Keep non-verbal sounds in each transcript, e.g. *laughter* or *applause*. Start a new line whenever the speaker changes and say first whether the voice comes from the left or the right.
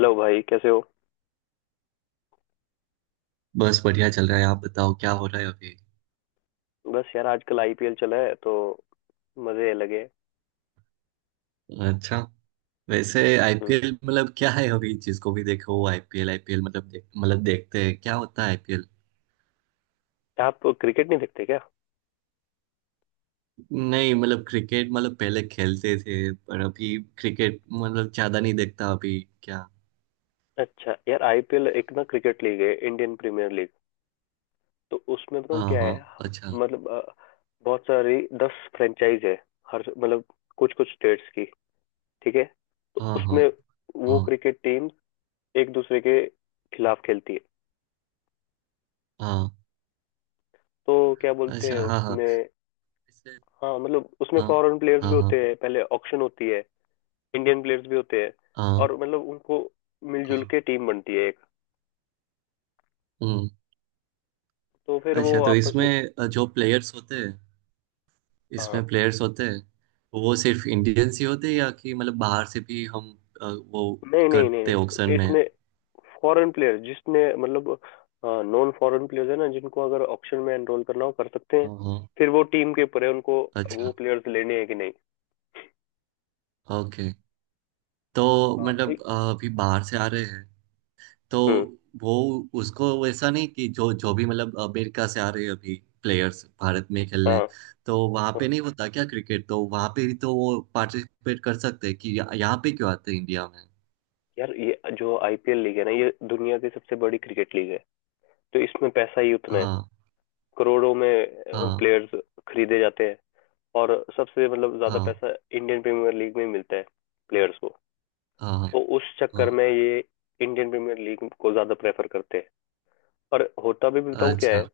left: Hello भाई कैसे हो।
right: बस बढ़िया चल रहा है। आप बताओ क्या हो रहा है अभी।
left: बस यार आजकल आईपीएल चला है तो मजे लगे।
right: अच्छा। वैसे
left: हम्म।
right: आईपीएल मतलब क्या है अभी? जिसको भी देखो आईपीएल आईपीएल, मतलब मतलब देखते हैं क्या होता है आईपीएल।
left: आप क्रिकेट नहीं देखते क्या?
right: नहीं मतलब क्रिकेट मतलब पहले खेलते थे, पर अभी क्रिकेट मतलब ज्यादा नहीं देखता अभी क्या।
left: अच्छा यार, आईपीएल एक ना क्रिकेट लीग है, इंडियन प्रीमियर लीग। तो उसमें बताऊँ
right: हाँ
left: क्या
right: हाँ।
left: है।
right: अच्छा।
left: मतलब बहुत सारी 10 फ्रेंचाइज है। हर मतलब कुछ कुछ स्टेट्स की। ठीक है। तो
right: हाँ हाँ।
left: उसमें वो
right: हाँ
left: क्रिकेट टीम एक दूसरे के खिलाफ खेलती है।
right: हाँ।
left: तो क्या बोलते
right: अच्छा।
left: हैं
right: हाँ हाँ।
left: उसमें।
right: वैसे-
left: हाँ मतलब उसमें
right: हाँ
left: फॉरेन प्लेयर्स भी
right: हाँ। हाँ
left: होते हैं, पहले ऑक्शन होती है। इंडियन प्लेयर्स भी होते हैं।
right: हाँ।
left: और मतलब उनको मिलजुल
right: हाँ,
left: के टीम बनती है एक।
right: हम्म।
left: तो फिर वो
right: अच्छा, तो
left: आपस में।
right: इसमें जो प्लेयर्स होते हैं
left: हाँ
right: इसमें प्लेयर्स होते हैं, तो वो सिर्फ इंडियंस ही होते हैं या कि मतलब बाहर से भी हम वो
left: नहीं नहीं नहीं
right: करते हैं ऑक्शन
left: नहीं,
right: में।
left: इसमें फॉरेन प्लेयर जिसने मतलब नॉन फॉरेन प्लेयर्स है ना, जिनको अगर ऑप्शन में एनरोल करना हो कर सकते हैं।
right: हाँ हाँ।
left: फिर वो टीम के ऊपर है उनको वो
right: अच्छा।
left: प्लेयर्स लेने हैं कि नहीं।
right: ओके। तो
left: हाँ तो।
right: मतलब अभी बाहर से आ रहे हैं तो
left: हम्म।
right: वो उसको वैसा नहीं कि जो जो भी मतलब अमेरिका से आ रहे हैं अभी प्लेयर्स भारत में
left: हाँ
right: खेलने। तो वहाँ पे नहीं
left: हाँ।
right: होता क्या क्रिकेट? तो वहाँ पे भी तो वो पार्टिसिपेट कर सकते हैं कि यहाँ यहाँ पे क्यों आते हैं इंडिया में?
left: यार ये जो आईपीएल लीग है ना, ये दुनिया की सबसे बड़ी क्रिकेट लीग है। तो इसमें पैसा ही उतना है।
right: हाँ
left: करोड़ों में
right: हाँ।
left: प्लेयर्स खरीदे जाते हैं। और सबसे मतलब ज्यादा
right: हाँ
left: पैसा इंडियन प्रीमियर लीग में मिलता है प्लेयर्स को।
right: हाँ। हाँ
left: तो उस चक्कर
right: हाँ।
left: में ये इंडियन प्रीमियर लीग को ज्यादा प्रेफर करते हैं। और होता भी बताऊं क्या
right: अच्छा।
left: है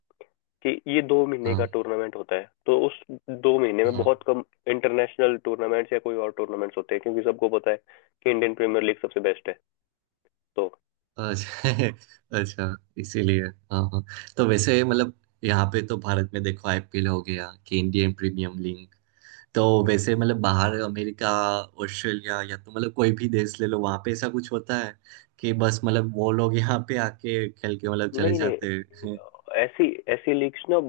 left: कि ये 2 महीने का
right: हाँ
left: टूर्नामेंट होता है, तो उस 2 महीने में
right: हाँ।
left: बहुत कम इंटरनेशनल टूर्नामेंट्स या कोई और टूर्नामेंट्स होते हैं, क्योंकि सबको पता है कि इंडियन प्रीमियर लीग सबसे बेस्ट है। तो
right: अच्छा *laughs* अच्छा इसीलिए। हाँ हाँ। तो वैसे मतलब यहाँ पे तो भारत में देखो आईपीएल हो गया कि इंडियन प्रीमियम लीग। तो वैसे मतलब बाहर अमेरिका, ऑस्ट्रेलिया या तो मतलब कोई भी देश ले लो वहाँ पे ऐसा कुछ होता है कि बस मतलब वो लोग यहाँ पे आके खेल के मतलब चले
left: नहीं नहीं।
right: जाते हैं *laughs*
left: ऐसी ऐसी लीग्स ना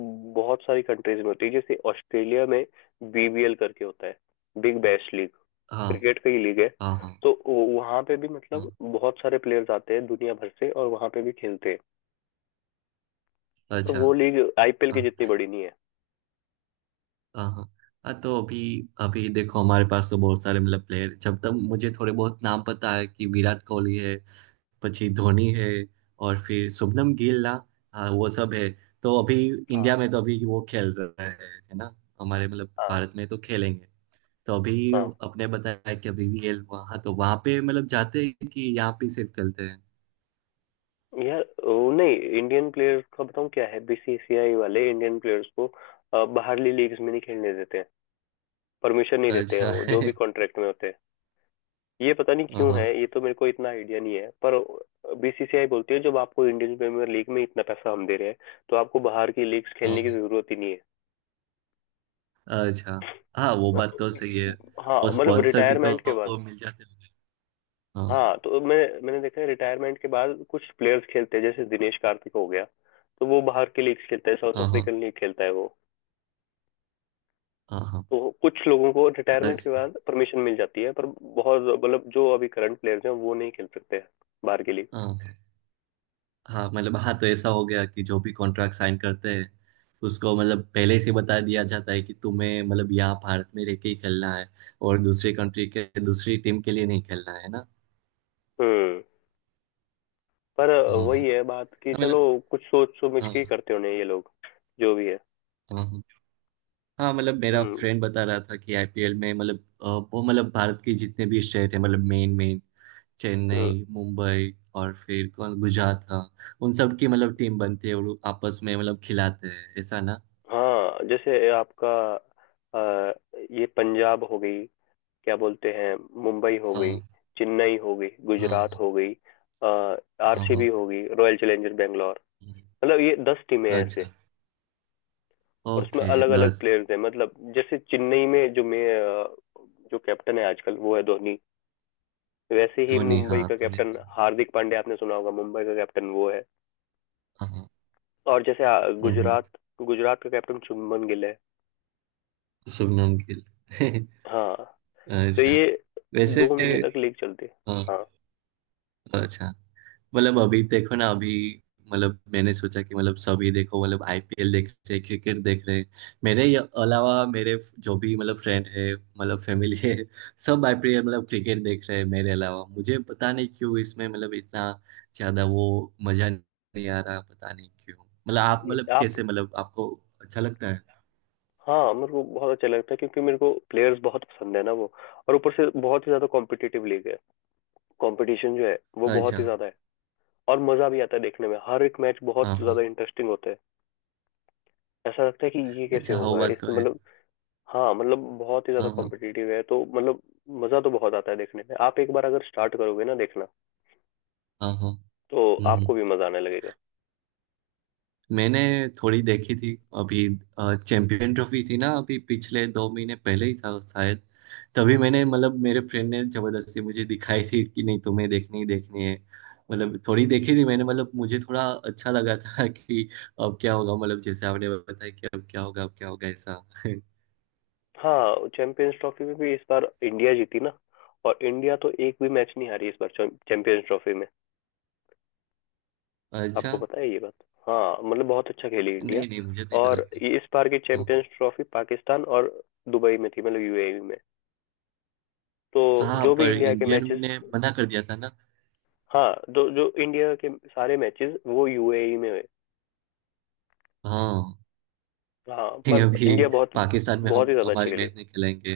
left: बहुत सारी कंट्रीज में होती है, जैसे ऑस्ट्रेलिया में बीबीएल करके होता है, बिग बैश लीग।
right: हाँ
left: क्रिकेट का ही लीग है।
right: हाँ। हाँ
left: तो वहां पे भी
right: हाँ।
left: मतलब बहुत सारे प्लेयर्स आते हैं दुनिया भर से, और वहां पे भी खेलते हैं। पर
right: अच्छा।
left: वो लीग आईपीएल की
right: हाँ।
left: जितनी बड़ी नहीं है।
right: हाँ हाँ। हाँ, तो अभी अभी देखो हमारे पास तो बहुत सारे मतलब प्लेयर जब तक मुझे थोड़े बहुत नाम पता है कि विराट कोहली है, પછી धोनी है, और फिर शुभमन गिल ना। हाँ वो सब है। तो अभी इंडिया
left: हाँ
right: में तो अभी वो खेल रहा है ना। हमारे मतलब
left: हाँ
right: भारत में तो खेलेंगे। तो अभी
left: हाँ।
right: अपने बताया कि अभी वीएल वहाँ तो वहाँ पे मतलब जाते हैं कि यहाँ पे सिर्फ खेलते हैं।
left: यार वो नहीं, इंडियन प्लेयर्स का बताऊँ क्या है, बीसीसीआई वाले इंडियन प्लेयर्स को बाहरली लीग्स में नहीं खेलने देते हैं। परमिशन नहीं देते हैं,
right: अच्छा
left: वो जो भी
right: *laughs*
left: कॉन्ट्रैक्ट में होते हैं। ये पता नहीं क्यों है,
right: हाँ
left: ये तो मेरे को इतना आइडिया नहीं है, पर बीसीसीआई बोलती है जब आपको इंडियन प्रीमियर लीग में इतना पैसा हम दे रहे हैं तो आपको बाहर की लीग्स खेलने की
right: हाँ।
left: जरूरत ही नहीं है।
right: अच्छा। हाँ वो बात तो सही है।
left: *laughs* हाँ
right: और
left: मतलब
right: स्पॉन्सर भी
left: रिटायरमेंट के बाद।
right: तो मिल जाते हैं। हाँ
left: हाँ तो मैंने देखा है रिटायरमेंट के बाद कुछ प्लेयर्स खेलते हैं, जैसे दिनेश कार्तिक हो गया। तो वो बाहर के लीग खेलता है, साउथ
right: हाँ। हाँ
left: अफ्रीकन लीग खेलता है वो।
right: हाँ। हाँ।
left: तो कुछ लोगों को रिटायरमेंट
right: बस,
left: के बाद परमिशन मिल जाती है, पर बहुत मतलब जो अभी करंट प्लेयर्स हैं वो नहीं खेल सकते बाहर के लिए।
right: हाँ हाँ मतलब। हाँ, तो ऐसा हो गया कि जो भी कॉन्ट्रैक्ट साइन करते हैं उसको मतलब पहले से बता दिया जाता है कि तुम्हें मतलब यहाँ भारत में रह के ही खेलना है और दूसरी कंट्री के, दूसरी टीम के लिए नहीं खेलना है ना।
left: हम्म। पर
right: हाँ। हाँ,
left: वही है बात कि
right: मतलब।
left: चलो कुछ सोच समझ के ही
right: हाँ
left: करते होने ये लोग जो भी है।
right: हाँ। हाँ, हाँ, मतलब मेरा
left: हम्म
right: फ्रेंड बता रहा था कि आईपीएल में मतलब अ, वो मतलब भारत के जितने भी स्टेट है मतलब मेन मेन
left: हम्म।
right: चेन्नई मुंबई और फिर कौन गुजरात हाँ। उन सब की मतलब टीम बनती है और वो आपस में मतलब खिलाते हैं ऐसा ना।
left: हाँ जैसे आपका अ, ये पंजाब हो गई, क्या बोलते हैं, मुंबई हो गई,
right: हाँ
left: चेन्नई हो गई, गुजरात
right: हाँ
left: हो गई,
right: हाँ हाँ
left: आरसीबी
right: हाँ।
left: हो गई, रॉयल चैलेंजर बैंगलोर।
right: हम्म।
left: मतलब ये 10 टीमें हैं ऐसे।
right: अच्छा।
left: और उसमें
right: ओके
left: अलग अलग
right: 10।
left: प्लेयर्स हैं, मतलब जैसे चेन्नई में जो मैं अ, जो कैप्टन है आजकल वो है धोनी। वैसे ही
right: धोनी, हाँ
left: मुंबई का
right: धोनी
left: कैप्टन
right: था।
left: हार्दिक पांड्या, आपने सुना होगा, मुंबई का कैप्टन वो है।
right: हाँ हाँ,
left: और जैसे
right: हम्म।
left: गुजरात, गुजरात का कैप्टन शुभमन गिल है।
right: शुभमन गिल *laughs*
left: हाँ तो
right: अच्छा।
left: ये
right: वैसे
left: 2 महीने तक लीग चलती है।
right: हाँ,
left: हाँ
right: अच्छा मतलब अभी देखो ना अभी मतलब मैंने सोचा कि मतलब सभी देखो मतलब आईपीएल देख रहे क्रिकेट देख रहे। अलावा मेरे जो भी मतलब फ्रेंड है मतलब फैमिली है सब आईपीएल मतलब क्रिकेट देख रहे हैं मेरे अलावा। मुझे पता नहीं क्यों इसमें मतलब इतना ज्यादा वो मजा नहीं आ रहा पता नहीं क्यों। मतलब आप
left: ये
right: मतलब
left: आप।
right: कैसे मतलब आपको अच्छा लगता है?
left: हाँ मेरे को बहुत अच्छा लगता है क्योंकि मेरे को प्लेयर्स बहुत पसंद है ना वो। और ऊपर से बहुत ही ज्यादा कॉम्पिटिटिव लीग है। कंपटीशन जो है वो बहुत
right: अच्छा।
left: ही ज्यादा है। और मजा भी आता है देखने में, हर एक मैच बहुत
right: हाँ हाँ।
left: ज्यादा इंटरेस्टिंग होता है। ऐसा लगता है कि ये कैसे
right: अच्छा, हो
left: होगा,
right: बात तो
left: इसमें
right: है।
left: मतलब। हाँ मतलब बहुत ही ज्यादा
right: हाँ हाँ।
left: कॉम्पिटिटिव है तो मतलब मजा तो बहुत आता है देखने में। आप एक बार अगर स्टार्ट करोगे ना देखना,
right: हाँ हाँ।
left: तो
right: हम्म हम्म।
left: आपको भी मजा आने लगेगा।
right: मैंने थोड़ी देखी थी अभी, चैंपियन ट्रॉफी थी ना, अभी पिछले 2 महीने पहले ही था शायद। तभी मैंने मतलब मेरे फ्रेंड ने जबरदस्ती मुझे दिखाई थी कि नहीं तुम्हें देखनी ही देखनी है। मतलब थोड़ी देखी थी मैंने, मतलब मुझे थोड़ा अच्छा लगा था *laughs* कि अब क्या होगा, मतलब जैसे आपने बताया कि अब क्या होगा ऐसा *laughs*
left: हाँ चैंपियंस ट्रॉफी में भी इस बार इंडिया जीती ना। और इंडिया तो एक भी मैच नहीं हारी इस बार चैंपियंस ट्रॉफी में।
right: अच्छा।
left: आपको पता है ये बात? हाँ मतलब बहुत अच्छा खेली इंडिया।
right: नहीं नहीं मुझे नहीं पता
left: और
right: था।
left: ये इस बार की
right: हाँ।
left: चैंपियंस ट्रॉफी पाकिस्तान और दुबई में थी, मतलब यूएई में। तो
right: हाँ
left: जो भी
right: पर
left: इंडिया के
right: इंडियन
left: मैचेस।
right: ने मना कर दिया था ना।
left: हाँ, जो जो इंडिया के सारे मैचेस वो यूएई में हुए।
right: हाँ
left: हाँ
right: *laughs*
left: पर
right: अभी
left: इंडिया बहुत
right: पाकिस्तान में
left: बहुत ही
right: हम
left: ज्यादा अच्छा
right: हमारी
left: खेली।
right: मैच नहीं खिलाएंगे।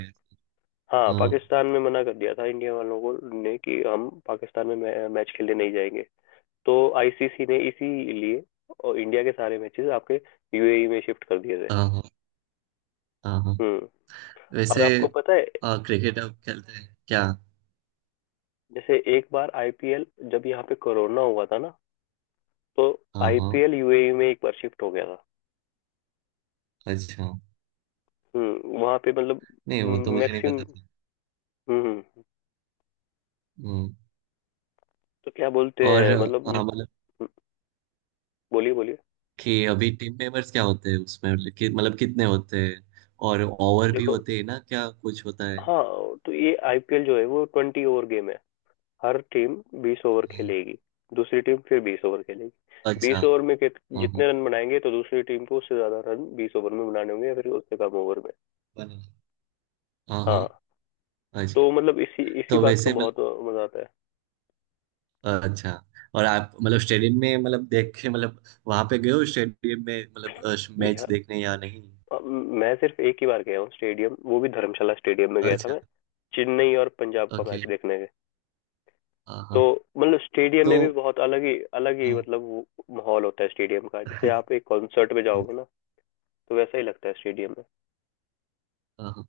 left: हाँ
right: हाँ
left: पाकिस्तान में मना कर दिया था, इंडिया वालों को ने कि हम पाकिस्तान में मैच खेलने नहीं जाएंगे। तो आईसीसी ने इसीलिए और इंडिया के सारे मैचेस आपके यूएई में शिफ्ट कर दिए थे।
right: हाँ हाँ। हाँ हाँ।
left: हम्म। और
right: वैसे
left: आपको पता है,
right: क्रिकेट आप खेलते हैं क्या?
left: जैसे एक बार आईपीएल जब यहाँ पे कोरोना हुआ था ना, तो
right: हाँ हाँ।
left: आईपीएल यूएई में एक बार शिफ्ट हो गया था।
right: अच्छा।
left: वहां पे मतलब
right: नहीं वो तो मुझे नहीं
left: मैक्सिम।
right: पता था।
left: हम्म।
right: हम्म।
left: तो क्या बोलते
right: और
left: हैं मतलब हम्म।
right: मतलब
left: बोलिए बोलिए।
right: कि अभी टीम मेंबर्स क्या होते हैं उसमें मतलब कि मतलब कितने होते हैं? और ओवर भी
left: देखो।
right: होते हैं ना क्या कुछ होता है?
left: हाँ तो ये आईपीएल जो है वो 20 ओवर गेम है। हर टीम 20 ओवर
right: हाँ,
left: खेलेगी। दूसरी टीम फिर 20 ओवर खेलेगी।
right: अच्छा।
left: 20 ओवर में
right: हाँ हाँ।
left: जितने रन बनाएंगे, तो दूसरी टीम को उससे ज्यादा रन 20 ओवर में बनाने होंगे या फिर उससे कम ओवर में।
right: बना- हाँ हाँ।
left: हाँ
right: अच्छा।
left: तो मतलब इसी इसी
right: तो
left: बात का
right: वैसे मतलब,
left: बहुत मजा आता है।
right: अच्छा और आप मतलब स्टेडियम में मतलब देख के मतलब वहां पे गए हो स्टेडियम में मतलब मैच
left: यह
right: देखने या नहीं?
left: मैं सिर्फ एक ही बार गया हूँ स्टेडियम, वो भी धर्मशाला स्टेडियम में गया था
right: अच्छा।
left: मैं, चेन्नई और पंजाब का
right: ओके।
left: मैच देखने के।
right: हाँ
left: तो
right: हाँ।
left: मतलब स्टेडियम
right: तो
left: में भी बहुत अलग ही
right: हम्म।
left: मतलब वो माहौल होता है स्टेडियम का, जैसे
right: हाँ,
left: आप एक कॉन्सर्ट में जाओगे ना, तो वैसा ही लगता है स्टेडियम में।
right: हाँ।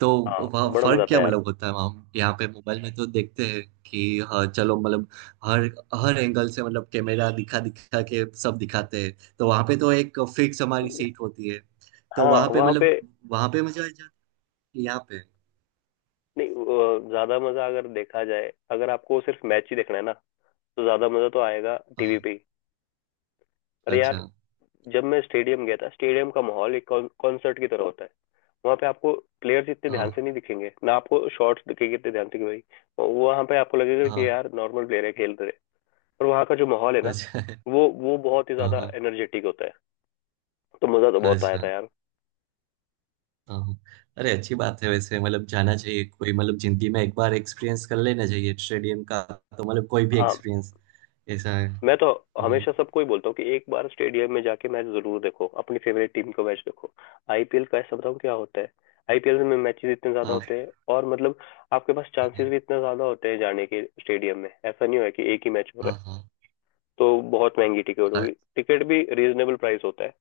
right: तो
left: हाँ
right: वहाँ
left: बड़ा मजा
right: फर्क
left: आता
right: क्या
left: है यार।
right: मतलब होता है? वहाँ यहाँ पे मोबाइल में तो देखते हैं कि हाँ चलो मतलब हर हर एंगल से मतलब कैमरा दिखा दिखा के सब दिखाते हैं, तो वहाँ पे तो एक फिक्स हमारी सीट होती है तो
left: हाँ
right: वहाँ पे
left: वहाँ पे
right: मतलब वहाँ पे मजा आ जाता है कि यहाँ पे।
left: नहीं, ज्यादा मजा अगर देखा जाए, अगर आपको सिर्फ मैच ही देखना है ना, तो ज्यादा मजा तो आएगा टीवी
right: हाँ।
left: पे ही। पर
right: अच्छा।
left: यार जब मैं स्टेडियम गया था, स्टेडियम का माहौल एक कॉन्सर्ट की तरह होता है। वहाँ पे आपको प्लेयर्स इतने ध्यान
right: हाँ
left: से नहीं दिखेंगे ना, आपको शॉट्स दिखेंगे इतने ध्यान से कि भाई वो वहाँ पे आपको लगेगा कि
right: हाँ।
left: यार नॉर्मल प्लेयर है खेल रहे। पर वहाँ का जो माहौल है ना,
right: अच्छा।
left: वो बहुत ही
right: हाँ
left: ज्यादा
right: हाँ,
left: एनर्जेटिक होता है। तो मजा तो बहुत आया था
right: अच्छा।
left: यार।
right: हाँ हाँ। अरे अच्छी बात है वैसे मतलब जाना चाहिए, कोई मतलब जिंदगी में एक बार एक्सपीरियंस कर लेना चाहिए स्टेडियम का। तो मतलब कोई भी
left: हाँ
right: एक्सपीरियंस ऐसा है।
left: मैं तो
right: हम्म।
left: हमेशा सबको ही बोलता हूँ कि एक बार स्टेडियम में जाके मैच जरूर देखो, अपनी फेवरेट टीम का मैच देखो। आईपीएल का ऐसा बताऊँ क्या होता है। आईपीएल में मैचेस इतने ज्यादा
right: हाँ
left: होते हैं, और मतलब आपके पास चांसेस
right: हाँ।
left: भी इतने ज्यादा होते हैं जाने के स्टेडियम में, ऐसा नहीं हो कि एक ही मैच हो
right: हाँ
left: रहा है
right: हाँ। हाँ।
left: तो बहुत महंगी टिकट
right: अ-
left: होगी। टिकट भी रीजनेबल प्राइस होता है,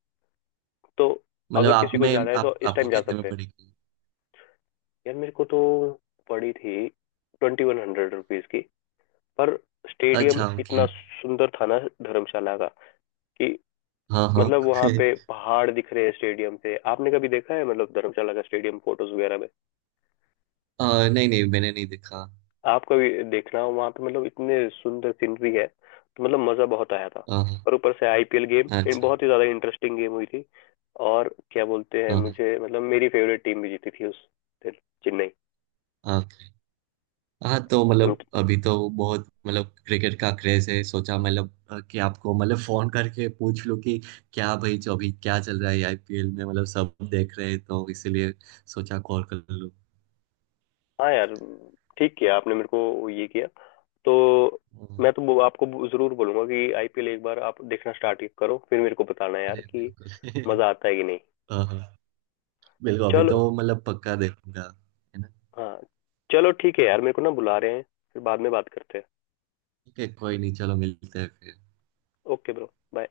left: तो
right: मतलब
left: अगर
right: आप
left: किसी को
right: में
left: जाना है तो
right: आप
left: इस
right: आपको
left: टाइम जा
right: कितने में
left: सकते हैं।
right: पड़ेगी?
left: यार मेरे को तो पड़ी थी 2100 रुपीज की। पर स्टेडियम
right: अच्छा
left: इतना
right: ओके।
left: सुंदर था ना धर्मशाला का कि
right: हाँ हाँ
left: मतलब वहां पे
right: *laughs*
left: पहाड़ दिख रहे हैं स्टेडियम से। आपने कभी देखा है मतलब धर्मशाला का स्टेडियम फोटोज वगैरह में?
right: नहीं नहीं मैंने नहीं देखा।
left: आप कभी देखना, हो वहां पे मतलब इतने सुंदर सीनरी है, तो मतलब मजा बहुत आया था।
right: हाँ हाँ,
left: और ऊपर से आईपीएल गेम
right: अच्छा।
left: बहुत ही ज्यादा इंटरेस्टिंग गेम हुई थी। और क्या बोलते हैं,
right: हाँ
left: मुझे मतलब मेरी फेवरेट टीम भी जीती थी उस दिन, चेन्नई।
right: हाँ। ओके। हाँ, तो मतलब अभी तो बहुत मतलब क्रिकेट का क्रेज है, सोचा मतलब कि आपको मतलब फोन करके पूछ लूं कि क्या भाई जो अभी क्या चल रहा है आईपीएल में मतलब सब देख रहे हैं तो इसीलिए सोचा कॉल कर लूं।
left: हाँ यार ठीक किया आपने मेरे को ये किया। तो
right: अ,
left: मैं तो वो आपको जरूर बोलूंगा कि आईपीएल एक बार आप देखना स्टार्ट करो, फिर मेरे को बताना यार
right: अरे
left: कि
right: बिल्कुल
left: मजा आता है कि नहीं।
right: *laughs* हाँ हाँ बिल्कुल। अभी
left: चलो
right: तो मतलब पक्का देखूंगा। है ना।
left: हाँ चलो ठीक है यार, मेरे को ना बुला रहे हैं, फिर बाद में बात करते हैं।
right: ठीक है कोई नहीं, चलो मिलते हैं फिर।
left: Okay bro bye.